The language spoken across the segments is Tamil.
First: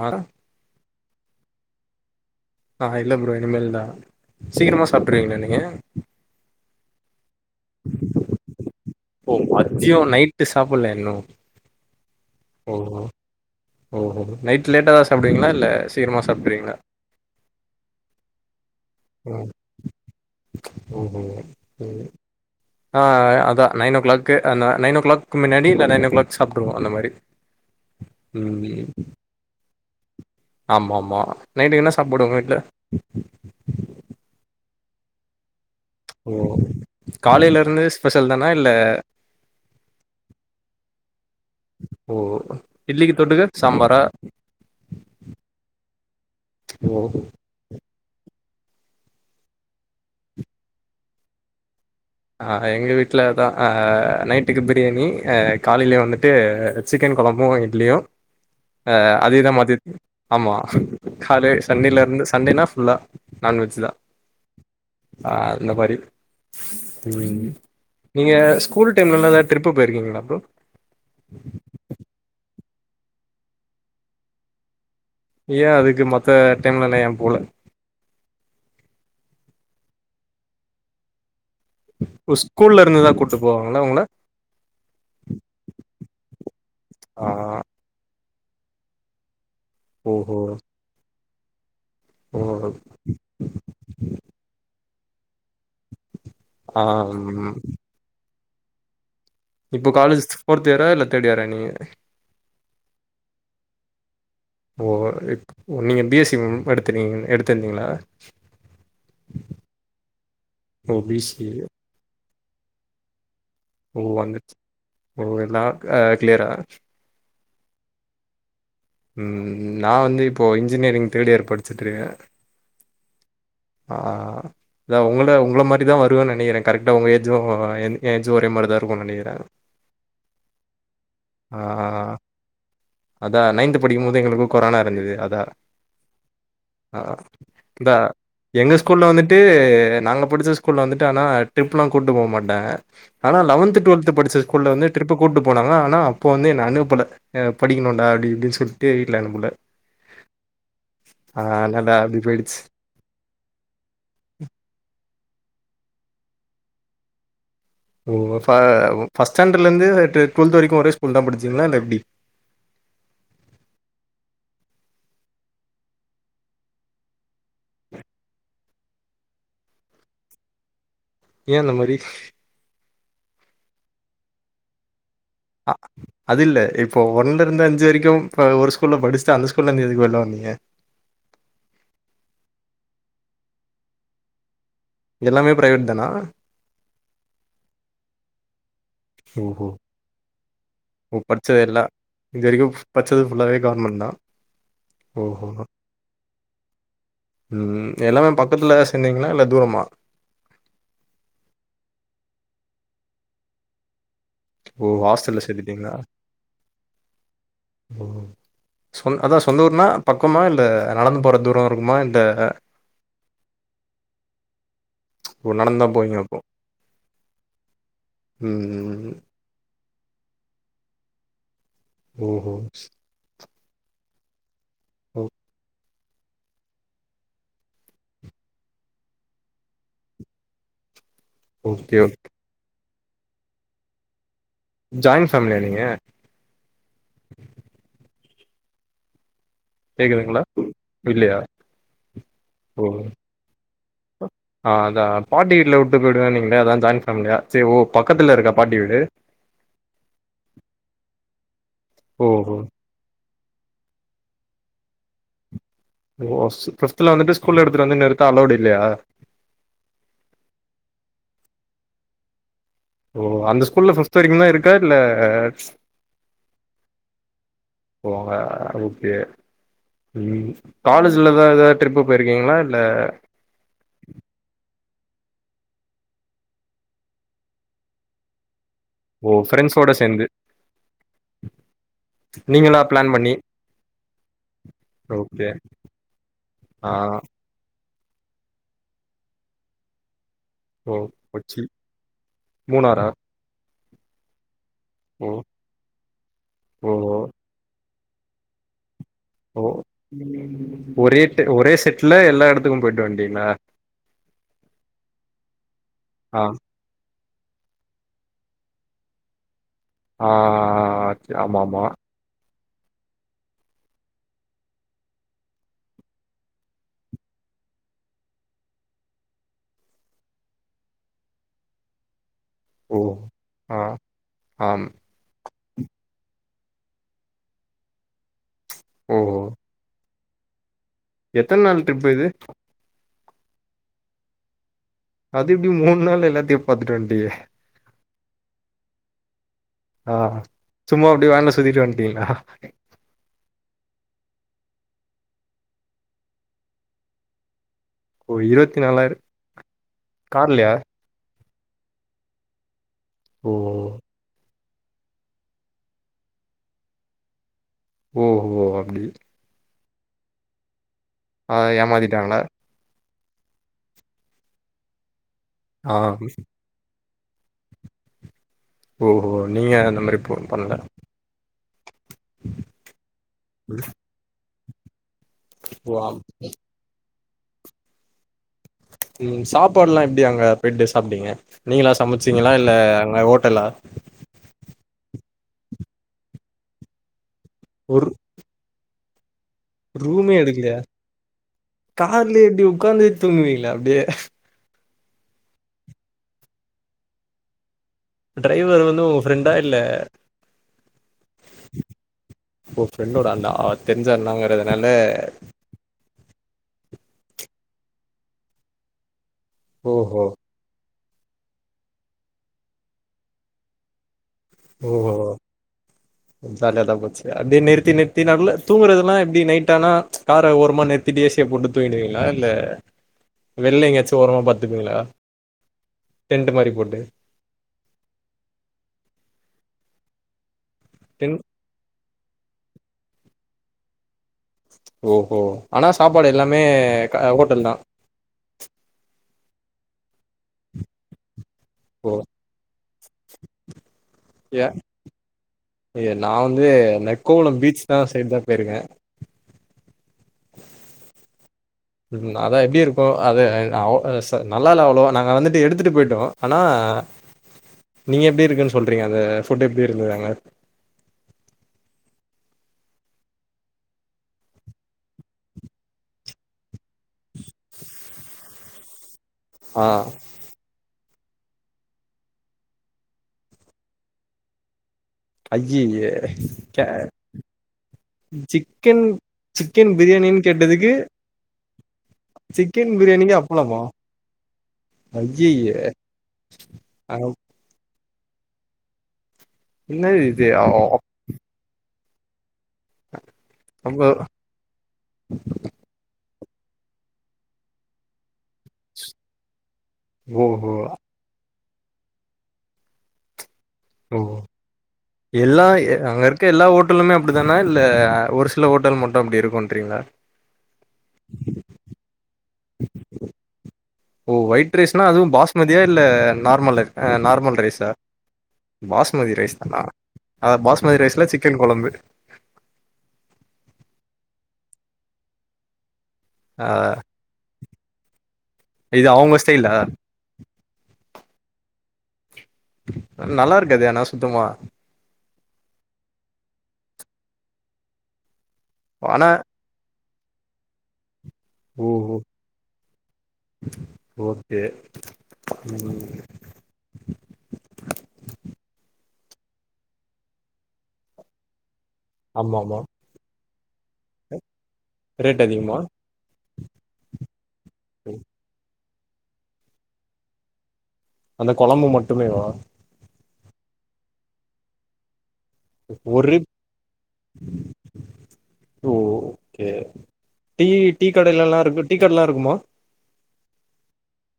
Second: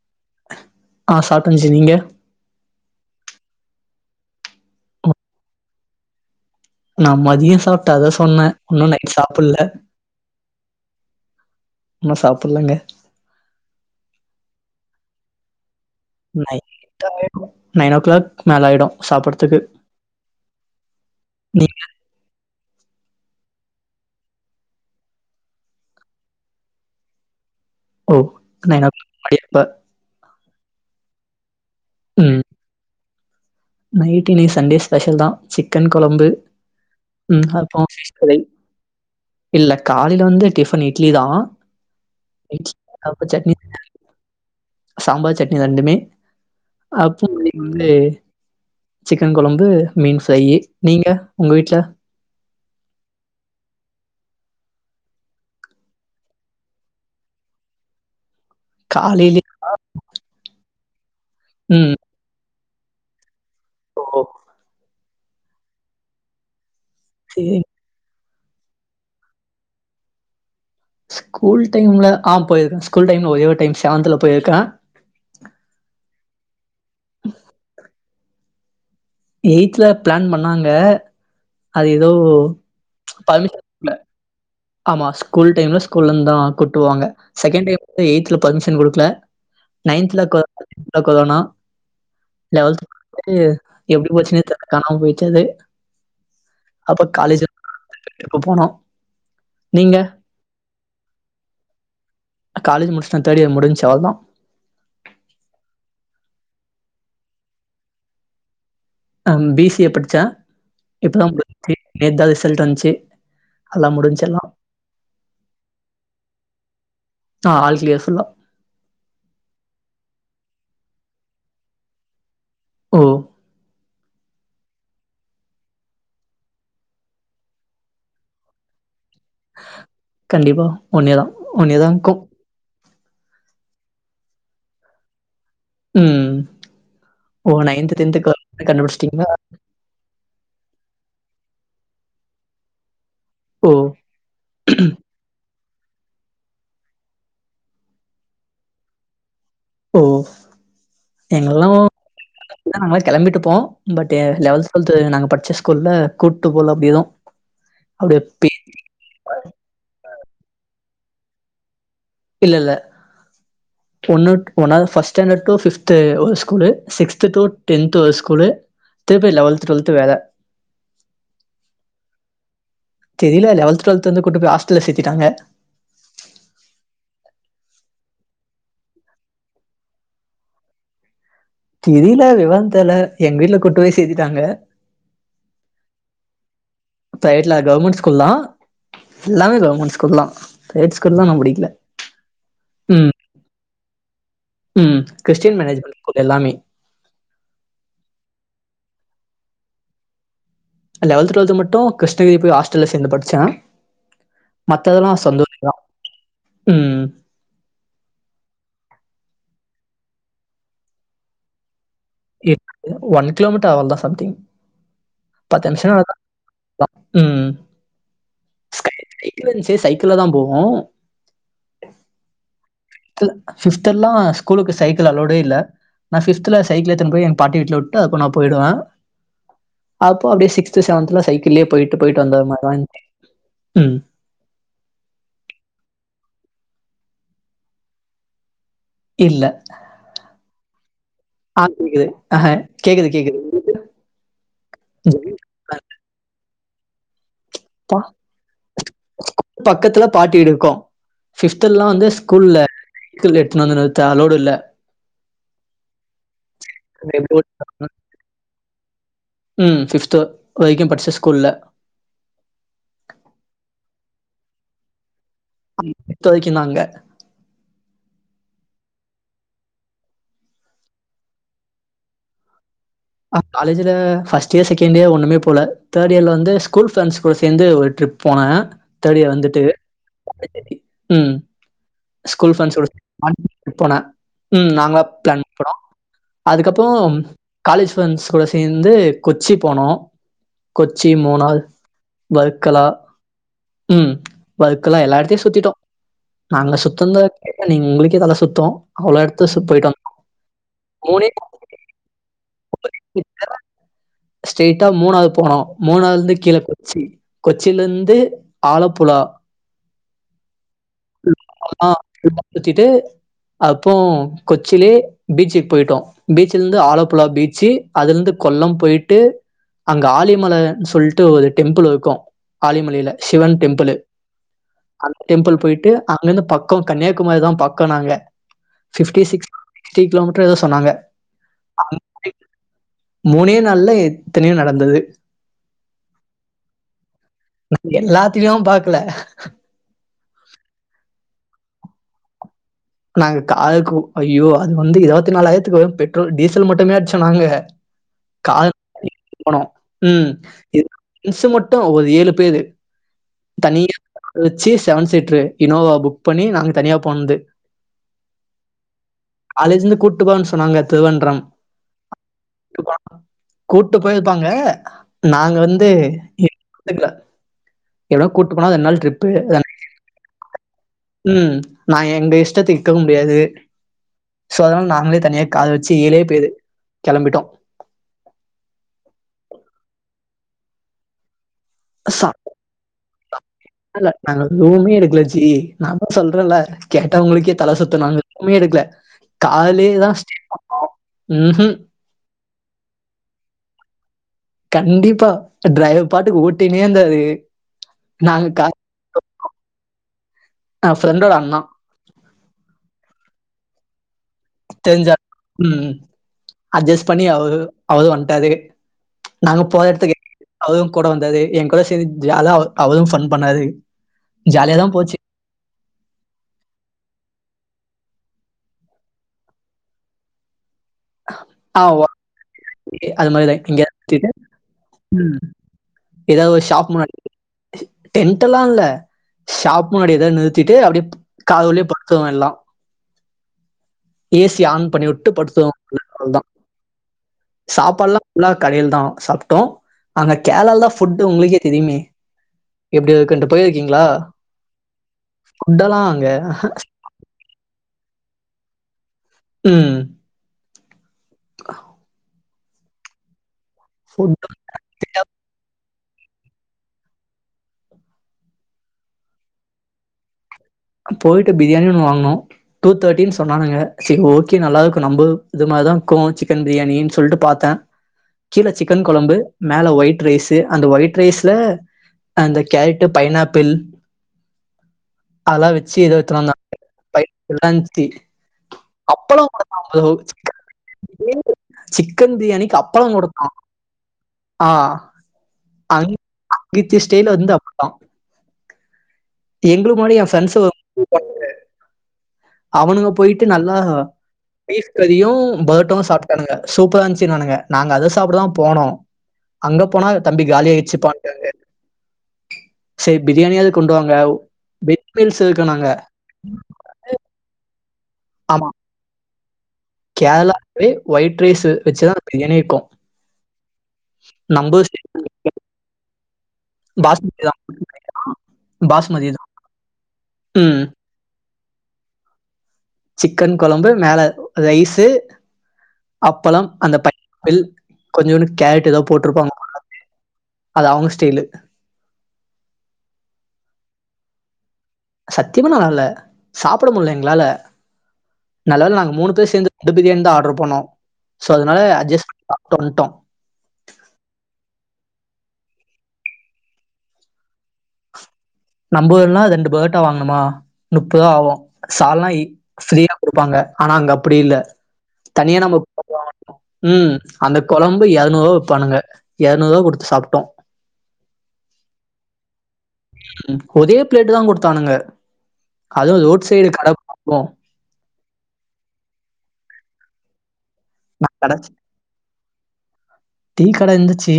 ஆறா அ சாப்ட்டே ஜி நீங்க ஆ இல்ல ப்ரோ இனிமேல் தா சீக்கிரமா சாப்ட்ருவீங்ளா நீங்க நா மதிய சாப்ட்ட அதா சொன்னே இன்னு நைட் சாப் ஓ மத்யோ நைட்டு சாப்பிட்லயா இன்னு இன்ன சாப்புட்லங்க ஓ ஹோ ஹோ நைட்டு லேட்டா தா சாப்டுவீங்ளா இல்ல சீக்கிரமா சாப்ட்ருவீங்களா நைட் ஆயிரு நைன் ஒ கிளாக் மேல ஆயிடு ம் சாப்புட்றதுக்கு ஓஹோ நீங்க? சேரி ஆ அதா நைன் ஓ கிளாக்கு அ ந நைன் ஓ கிளாக்க்கு முன்னாடி இல்ல நைன் ஓ கிளாக் சாப்ட்ருவோ அந்த மாரி ஓ நைன் ஓ [inaudible] முன்னாடி அப்ப ஆமாம்மா நைட்டுக்கு என்ன சாப்பாடு உங்க வீட்ல நைட்டு இன்னைக்கு சண்டே ஸ்பெஷல் தா சிக்கன் கொழம்பு ஓ ம் காலைல இருந்து அப்றோ ஃபிஷ் ஸ்பெஷல் ஃப்ரை தானா இல்ல இல்ல காலைல வந்து டிஃபன் இட்லி தா ஓ இட்லிக்கு தொட்டுக்க சம்பாரா சாம்பார் சட்னி ரெண்டுமே ஓ அப்ற இன்னைக்கு வந்து சிக்கன் கொழம்பு மீன் ஃப்ரையி நீங்க உங்க வீட்ல அ எங்க வீட்ல அதா அ நைட்டுக்கு பிரியாணி அ காலைலயு வந்துட்டு சிக்கன் கொழம்பு இட்லியு [inaudible] அ அதேதா மதியத்துக் ஆமா காலே ம். சண்டேலருந்து சண்டேனா ஃபுல்லா நான்வெஜ்ஜு தா ஓ! அ அந்த மாரி ம் சரிங்க. நீங்க ஸ்கூல் டைம்லலா எதா ட்ரிப்பு போயிருக்கீங்ளா ப்ரோ ஸ்கூல் டைம்ல ஆ போயிருக்கே ஸ்கூல் டைம்ல ஒரே ஒரு டைம் செவன்த்துல போயிருக்கே ஏ அதுக்கு மத்த டைம்லலா ஏ போல வீட்ல பிளான் பண்ணாங்க அது எதோ பள் நல்லவுங்கள ஆமா ஸ்கூல் டைம்ல ஸ்கூல்லருந்து தா கூட்டு போவாங்க ஆ செகண்ட் டைம்ல எய்த்துல பர்மிஷன் குடுக்கல நைன்த்துல ஓஹோ கொ [inaudible] அ கொரோனா ஓ லெவன்த்ல [inaudible] எப்டி போச்சுனே தெர்ல காணாம போயிட்ச்சு அது ஆ அப்ப காலேஜு ம் ட்ரிப்பு போனோ இப்ப காலேஜ் ஃபோர்த் இயரா இல்ல தேர்ட் இயரா நீங்க காலேஜு முடிச்ட்டே தேர்டு இயர் முடிஞ்சு அவ்ளதா ஓ இப் ஓ நீங்க பி எஸ் சி எடுத்தீங்க எடுத்துருந்தீங்ளா அ பி சி ஏ படிச்சே ஓ பி இப்பதா சி முடிஞ்ச்சு நேத்துதா ரிசல்ட் வந்ச்சு ஓ வந்துட்ச்சு ஓ எல்லா அ கிளியரா ஆ ஆல் கிளியர் ஃபுல்லா ம் நா வந்து இப்போ இன்ஜினியரிங் தேர்ட் இயர் படிச்சுட்ருக்கே ஓ ஆ அதான் உங்கள உங்கள மாரிதான் வருவன்னு நெனைக்கிற கரெக்ட்டா உங்க ஏஜ்ஜூ என் ஏஜு ஒரே மாரிதான் இருக்குனு நெனக்கிற கண்டிப்பா ஒன்னைதான் ஆ ஒன்னைதான் கூ அதா நைன்த் படிக்கும்போது எங்களுக்கு கொரோனா இருந்துது அதா ம். ஆ ஓ இந்தா எங்க ஸ்கூல்ல கண்டுபிடிச்சிட்டீங்களா? வந்துட்டு நாங்க படிச்ச ஸ்கூல்ல வந்துட்டு ஆனா ட்ரிப்பல்லா கூட்டு போ மாட்டன் ஆனா ஓ! லெவன்த் டுவெல்த் படிச்ச ஸ்கூல் வந்து ட்ரிப்பு கூட்டு போனாங்க ஆனா அப்ப வந்து என்ன அனுப்பல எ படிக்கணுன்டா அப்டி இப்டி சொல்ட்டு வீட்ல அனுப்ல ஓ எங்களு அப்டி போயிடுச்சு நாங்ளே கெளம்பிட்டு போ பட் லெவல்த் டுவல்த் நாங்க படிச்ச ஸ்கூல்ல கூட்டு போல அப்டி எது ஓ ஃபர்ஸ்ட் ஸ்டாண்டர்டலிந்து டுவெல்த் வரைக்கு ஒரே ஸ்கூல்தா படிச்சீங்ளா இல்ல எப்டி இல்லல்ல ஒன்னு ஒன்னாது ஃபர்ஸ்ட் ஸ்டாண்டர்ட்டு டூ ஃபிஃப்த்து ஒரு ஸ்கூலு சிக்ஸ்த்து டூ டென்த்து ஒரு ஸ்கூலு திருப்பி லெவெல்த் டுவெல்த் வேற ஏன் அந்த மாரி தெரில லெவல்த் டுவல்த் கூட்டு போய் ஹாஸ்டல்ல சேத்திட்டாங்க ஆ அதில்ல இப்போ ஒன்லிருந்து அஞ்சு வரைக்கு இப்ப ஒரு ஸ்கூல்ல படிச்சிட்டு அந்த ஸ்கூல்லிந்து எதுக்கு வெளில வந்தீங்க தெரல விவரந் தெரில எங்க வீட்ல கூட்டு போய் சேத்திட்டாங்க இதெல்லாமே ப்ரைவேட்தானா ப்ரைவேட் இல்ல கவர்மெண்ட் ஸ்கூல்தான் எல்லாமே ஓஹோ கவர்மெண்ட் ஸ்கூல்தா பிரைவேட் ஸ்கூல்ல நா படிக்கல இதிவரைக்கு ம். பச்சிது ஃபுல்லாவே கவர்மெண்ட்தா ம் கிறிஸ்டியன் மேனேஜ்மென்ட் ஸ்கூல் எல்லாமே ம் எல்லாமே பக்கத்துல எதா சென்னீங்னா இல்ல தூரமா லெவல்த்து டுவல்த்து மட்டு கிருஷ்ணகிரி ஹாஸ்டல்ல சேந்து படிச்சன் ஓ மத்ததெல்லா ஹாஸ்டல்ல செந்தா ஊர் இதா சேத்துட்டீங்களா ம் ஓ அதா சொந்த ஊர்ன்னா பக்கமா இல்ல நடந்து போற தூரோ இருக்குமா இல்ல ஒன் கிலோமீட்டர் ஆவ்ளதா சம்திங் ஓ பத்து நடந்து தான் நிமிஷோந்தா போவீங்க அப்போ வா ம் ஸ்கை ம் பட்டி வந்ச்சு சைக்கிள்ளதான் போவோ ஓஹோ ஃபிஃபித் ஃபிஃபிதெல்லா ஸ்கூலுக்கு சைக்கிள் அளோடே இல்ல நா ஃபிஃப்த்ல சைகில் எத்துன்னு போய் என் பாட்டி வீட்ல விட்டு அதுக்கப் நா பேயிடுவ அப்போ அப்டியே சிக்ஸ்த்து செவன்த்ல சைக்கிள்லயே ஓகே போயிட்டு ஓகே போயிட்டு வந்தது மாரிதான் உம் ஜாயிண் ஃபேமிலியா நீங்க இல்ல கேக்குதுங்ளா ஆ கேக்குது அஹ ஓ கேக்குது கேக்குது ஆ அதான் பாட்டி விட்ல விட்டு போயிடுவேன் நீங்ளே அதா ஜாயின் ஃபேம்லியா பா பக்கத்துல பாட்டி வீடு இக்கு ஃபிஃப்தெல்லா வந்து ஓ ஸ்கூல்ல எத்துனு வந்து விந்தன் அலோடு இல்ல ஓ ஃபிஃப்த்ல வந்துட்டு ஸ்கூல்ல எடுத்துட்டு வந்து நிறுத்த அலோடு இல்லையா ம் ஃபிஃப்த் வரைக்கு படிச்ச ஸ்கூல்ல ஓ அந்த ஸ்கூல்ல ஃபிஃபித் வரைக்குந்தா இருக்கா இல்ல அம் ஃபிஃபித் வரைக்குந்தான் அங்க ஒ அ அதுக்கு ம் காலேஜ்லதா எதா ட்ரிப்பு போயிருக்கீங்களா இல்ல அ காலேஜில ஃபஸ்ட் இயர் செகண்ட் இயர் ஒண்ணுமே போல தேர்டியர்லந்து ஸ்கூல் ஃப்ரண்ட்ஸ் கூட சேந்து ஒரு ட்ரிப் போனே தேர்டியர் ஓ வந்துட்டு ஃப்ரெண்ட்ஸோட சேந்து உம் ஸ்கூல் நீங்களா ஃப்ரெண்ட்ஸோட பிளான் பண்ணி [unintelligible] போனே உம் நாங்களா பிளான் ஓகே பண்ணோ ஆ அதுக்கப்போம் காலேஜ் ஃப்ரெண்ட்ஸ் கூட சேந்து கொச்சி போனோ ஓ கொச்சி மூணால் கொச்சி வல்க்கலா மூணாரா உம் வல்க்கலா எல்லா ஓ எடத்தையு சுத்திட்டோ நாங்க ஓ சுத்துன்த டா நீ உங்களுக்கே தல்ல சுத்து அவ்ளோ எடத் ஓ ஒரேட்டு ஒரே செட்ல எல்லா ஊடத்துக்கு போய்ட்டு வந்டீங்ளா ஸ்டைட்டா மூணாது போனோ மூணாதுலந்து ஆ கீழ கொச்சி கொச்சிலந்து ஆலப்புழா ஆஹ்ச் ஆமா ஆமா ஆ ஃபுல்லா சுத்திட்டு அப்போ கொச்சிலே பீச்சுக் போய்ட்டோ பீச்சுலந்து ஆலப்புழா பீச்சு அதுலந்து கொல்லம் போயிட் டு அங்க ஆலிமலன் சொல்ட்டு ஒரு டெம்புள் இருக்கு ஓ ஆலிமலையில சிவன் ஆ டெம்புளு ஆம். டெம்புள் போயிட்டு அங்கந்து பக்கோ கன்னியாகுமாரிதா பக்கோ நாங்க ஓ! ஃபிப்டி சிக்ஸ் டி கிலோமீட்ரோ ஏதோ சொன்னாங்க எத்தன் நாள் அங்க ட்ரிப் இது போய் மூணே நாள்ல எத்தனையோ நடந்தது அது எப்டி மூண் நாள்ல எல்லாத்தையு பாத்துட்டு வன்டீக நாங் எல்லாத்தியு பாக்கல ஆ சும்மா அப்டி வேன்ல சுத்திட்டு வந்டீங்ளா நாங்க காலுக் கூ ஐயோ அது வந்து இருவத்தி நாலாயிரத்துக்கு வ பெட்ரோல் டீசல் மட்டுமே அடிச்சோ நாங்க ஓ! கான் போனோ உம் கார்லயா? இ [unintelligible] மிஸ்ஸு மட்டு ஒரு ஏழு பேரு ஓ தனியா வச்சி செவன் சீட்ரு இனோவா புக் பண்ணி நாங்க தனியா போனது ஓஹோ அப்டி காலேஜிலந்து கூட்டு போறன் சொன்னாங்க திருவேன்ட்ரம் ஆ ஏமாத்திட்டாங்ளா டுகா கூட்டு போயிதுப்பாங்க நாங்க வந்து ஆ. எந்துக்ல எவனோ கூட்டு போனா அது ரெண் நாள் ட்ரிப்பு ஓஹோ! அதானே நீங்க அந்த மாரி போ பண்ணல. ம் நா எங்க இஷ்டத்துக் இக்கவு முடியாது சோ அதனால நாங்களே தனியா காத வச்சி ஓ! ஆம். ஏலே பேது கெளம்பிட்டோ உம் சாப்பாடுலா எப்டி அங்க பிரட்டு சாப்டீங்க நீங்களா சமச்சீங்களா இல்ல அங்க ஹோட்டலா ல்ல நாங்க ரூமே எடுக்கல ஜி நா தா சொல்றேன்ல கேட்டவுங்களுக்கே தல சுத்து ஒரு நாங்க ரூமே எடுக்ல கார்லேதா ரூமே சுத்திகிட்டு எடுக்கலையா? [unintelligible] கார்லயே எப்டி உக்காந்தே தூங்குவிங்ளா அப்டியே கண்டிப்பா டிரைவர் பாட்டுக்கு ஓட்டினே இருந்தாரு நாங்க கார் டிரைவர் வந்து உங்க ஃப்ரெண்டா இல்ல என் ஃப்ரெண்டோட அண்ணா. ஒரு ஃப்ரெண்டோட அந்த ஆ தெரிஞ்ச அண்ணாங்கறதுனால தெரிஞ்ச ம் அட்ஜஸ்ட் பண்ணி அவுகு அவது வன்ட்டாது நாங்க போகாத எடத்துக்கு ஓஹோ! அவது கூட வந்தாது ஏங்கூட செந்து ஜாலியா அவது ஃபன் பண்ணாது ஓ ஓ ஓ [inaudible] ஜாலிய தா போச்சு அப்டியே நிறுத்தி நிறுத்தி நடுல தூங்கறதுலா எப்டி நைட்டானா கார ஓரமா நிறுத் திட்டு ஏ சி ய போட்டு ஆ தூங்கிடுவீங்ளா இல்ல ஓகே. அது மாரி தான். வெள்ல எங்கேயாவது எங்கயாச்சு சுத்திட்டு ஓரமா படுத்துப்பீங்களா எதா டென்ட் ஓ மாரி ஷாப் போட்டு முன்னாட் டென்டெல்லா இல்ல ஷாப் முன்னாடி எதா நிறுத்திட்டு அப்டியேப் தெரு கார்குள்ளயே படுத்துவோ எல்லா ஏ சிஅ ஆன் பண்ணி வுட்டு ஓஹோ படுத்துருவோ ஆனா சாப்பாடு எல்லாமே க ஹோட்டல் தா சாப்பாட்லா ஃபுல்லா கடையி தா சாப்ட்டோ அங்க கேர்ளா ல தா ஃபுட்டு உங்குளுக்கே தெரிமே ஓ எப்டி இருக்கண்டு போயிருக்கீங்களா ஃபுட்டெல்லாம் ஐய அங்க நா வந்து நெக்கோவளம் பீச்தா சைட் தா போயிருக்கே ம் அத எப்டி இருக்கூ அத சொ ஃபுட் நல் நல்லா ல அவ்வளொவா நாங்க வந்துட்டு எடுத்துட்டு போயிட்டோ ஆனா நீங்க எப்டி இருக்குன் சொல்றீங்க அத ஃபுட் எப்டி இருந்துது அங்க போயிட்டு பிரியாணின் ஒண்ணு வாங்குனோ டூ தேட்டின் சொன்னானுக செரி ஓகே நல்லா இருக்கு நம்ப இது மாரிதா இருக்கூ சிக் சிக்கன் பிரியாணின் சொல்ட்டு பாத்தே கீழ சிக்கன் கொழம்பு ஆ மேல ஒயிட் ரைஸு அந்த ஒயிட் ரைஸ்ல அந்த கேரட்டு பைனாப்பிள் அதல்லா வெச்சி ஐய்யய்ய எதோ எத்துனு வந்தாங்க [unintelligible] சிக்கன் அப்பளம் கொடுத்தான் சிக்கன் பிரியாணின் கேட்டதுக்கு சிக்கன் பிரியாணிக்கு சிக்கன் அப்பளொ பிரியாணிக்கு குடுத்தா அப்பளமா ஆ ஐய்யய்ய! அங்கித்தி அ ஸ்டைலு வந்து அப் எங்களுக்கு முன்னாடி என்னது என் இது ஃப்ரண்ட்ஸு அ அவனுக போய்ட்டு நல்லா நம்ப பீஃப் கரியு பரோட்டாவு சாப்ட்டானுங்க சூப்பரா இருந்துச்சினானுக நாங்க அத சாப்டதா போனோ அங்க போனா தம்பி ஓஹோ! காலியாச்சுப்பான்டாங்க சரி பிரியாணியாது கொண் டுவாங்க ஓ வெஜ் மீல்ஸ் இருக்குனாங்க க்க எல்லா ஓட்டலுமே அப்டி தானா இல்ல ஒரு சில ஓட்டல் மட்டு அப்டி இருக்குன்றீங்களா கேர்ளாவே ஒயிட் ரைஸு வச்சுதா பிரியாணியே இருக்கூ ஓ ஒயிட் ரைஸ்னா அதுவும் பாஸ்மதியா இல்ல நார்மல் அ அ பாஸ்மதி நார்மல் தான். ரைஸா பாஸ்மதி ரைஸ் தானா அத ம். பாஸ்மதி ரைஸ் ல சிக்கன் கொழம்பு சிக்கன் கொழம்பு மேல ரைஸு அ அப்பளம் அந்த பைனாப்பிள் கொஞ்சூண்டு கேரட் எதோ இது அவங்க போட்ருப்பாங்க ஸ்டைலா? போல அது அவுங்க ஸ்டைலு நல்லாருக்காதே ஆனா சுத்தமா சத்தியமா நல்லால சாப்புட முலால எங்களால நல்ல வேல நாங்க ஆனா மூணு பேர் சேந்து ரெண்டு பிரியாணி தா ஆர்டர் பண்னோ ஸோ அதனால ஓஹோ! அட்ஜஸ்ட் பண்ணி சாப்டு வன்ட்டோ ஓகே ம் நம்ப ஊர்னா ரெண்டு பரோட்டா வாங்கணுமா முப்பது ரூபா ஆகும் சால்னா ஆமாமா ஃப்ரீயா குடுப்பாங்க ஆனா அங்க அப்டி இல்ல ரேட் தனியா அதிகமா? நம்ம ம் அந்த கொழம்பு எரநூருவா விப்பானுங்க எரநூருவா குடுத்து சாப்ட்டோம் அந்த கொழம்பு மட்டுமேவா ம் ஒரே பிளேட் தான் குடுத்தானுங்க அதுவும் ஒரு ரோட் சைட் கடைக்கு அப்றோ ஓ ஓ கே டீ டீ கடெலெல்லாம் இரு டீ கட எல்லாம் இருக்குமா டீக்கட இந்துச்சு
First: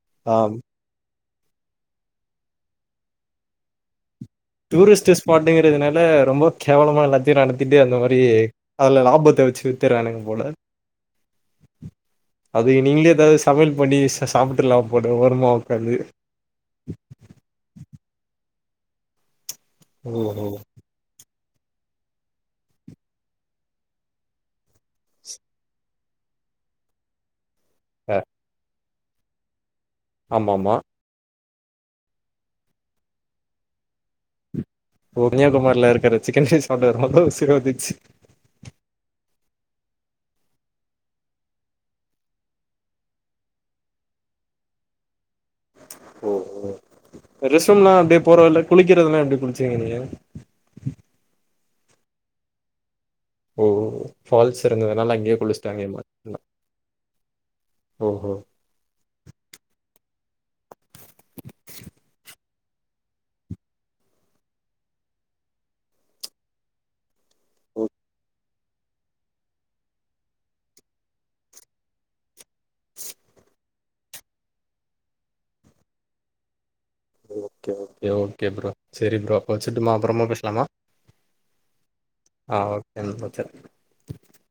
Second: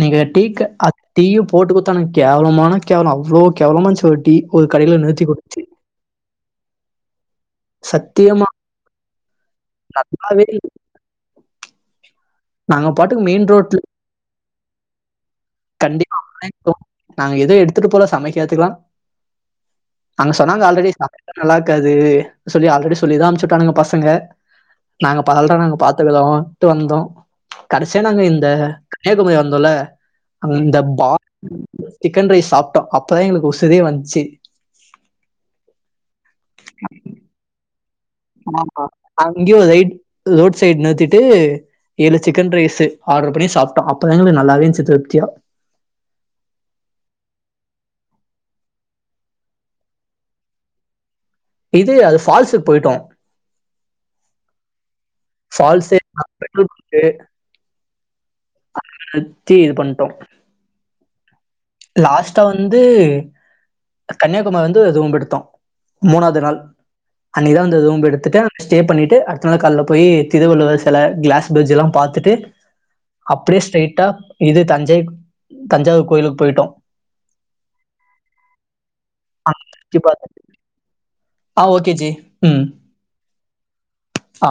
நீங்க ஆ டீ க அத் டீயு போட்டு குத்தானுங்க கேவலமானா கேவலொ அவ்ளோ கேவலமான்ச்சு ஒரு டீ ஒரு கடையில டூரிஸ்ட்டு நிறுத்தி குடுத்துச்சு ஸ்பாட்டுங்கிறதுனால ரொம்ப கேவலமா எல்லாத்தையு நடத்திட்டு அந்த மாரி சத்தியமா அதுல லாபத்த வெச்சு வித்தர்ரானுங்க நல்லாவே போல இல்ல. அதுக்கு நாங்க நீங்களே பாட்டுக்கு எதாவ்து மெயின் சமையல் ரோட்ல பண்ணி ச சாப்பிட்ருலாம் போல ஓரமா உக் கண்டிப்பா [unintelligible] நாங்க எது எடுத்துட்டு போல சமைக்கறுத்துக்லா அங்க ஓஹோ சொன்னாங்க ஆல்ரெடி சாப்ட்டா நல்லா இருக்காது சொல்லி ஆல்ரெடி சொல்லிதான் அனுப்பிச்சுட்டானுக பசங்க நாங்க பரவால நாங்க பாத்துக்கறோம்ட்டு வந்தோம் கடைசியா அ நாங்க இந்த கன்னியாகுமரி வந்தோல அங்க ஆமாமா இந்த பா சிக்கன் ரைஸ் சாப்ட்டோம் அப்பதான் எங்களுக்கு உசுரே வந்துச்சு கன்னியாகுமார்ல இருக்கற சிக்கன் ரைஸ் சாப்ட்டோன்னதா உசுரே வந்துச்சு ஆமா அங்கேயே ஒரு ரைட் ரோட் சைட் நிருத்திட்டு ஏழு சிக்கன் ரைஸு ஆர்டர் பண்ணி சாப்ட்டோம் அப்போதா எங்களுக்கு நல்லாவே இருன்ச்சு திருப்தியா ஓ ஓ ரெஸ்ட் ரூம்லா அப்டியே போறவலில்ல குளிக்கிறதுனா எப்டி குளிச்சீங்க நீங்க இது அது ஃபால்ஸுக்கு போயிட்டோ ஓ ஃபால்ஸ் இருந்ததுனால அங்யே ஃபால்சே [inaudible] ஓஹோ அதுக்கடுத்தி இது பண்ட்டோ லாஸ்ட்டா வந்து கன்னியாகுமாரில வந்து ரூம் எடுத்தோ மூணாவது நாள் அன்னைகிதா வந்த ரூம்ப் எடுத்துட்டு ஸ்டே பண்ணிட்டு அடுத்த நாள் கால்ல போய் திருவள்ளுவர் சில கிளாஸ் பிரிஜ்லா பாத் த்துட்டு அப்டியே ஸ்ட்ரெய்டா இது தஞ்சை தஞ்சாவூர் கோயிலுக்கு போயிட்டோ ஓகே ஓகே ஓகே ப்ரோ சரி ப்ரோ அப்ப அங்க வச்சுட்டுமா சுத்தி அப்றமா பார்த்துட்டு பேசலாமா ஆ ஓகே ஜி ஆ ம். ஓகேங்க வச்சற ஆ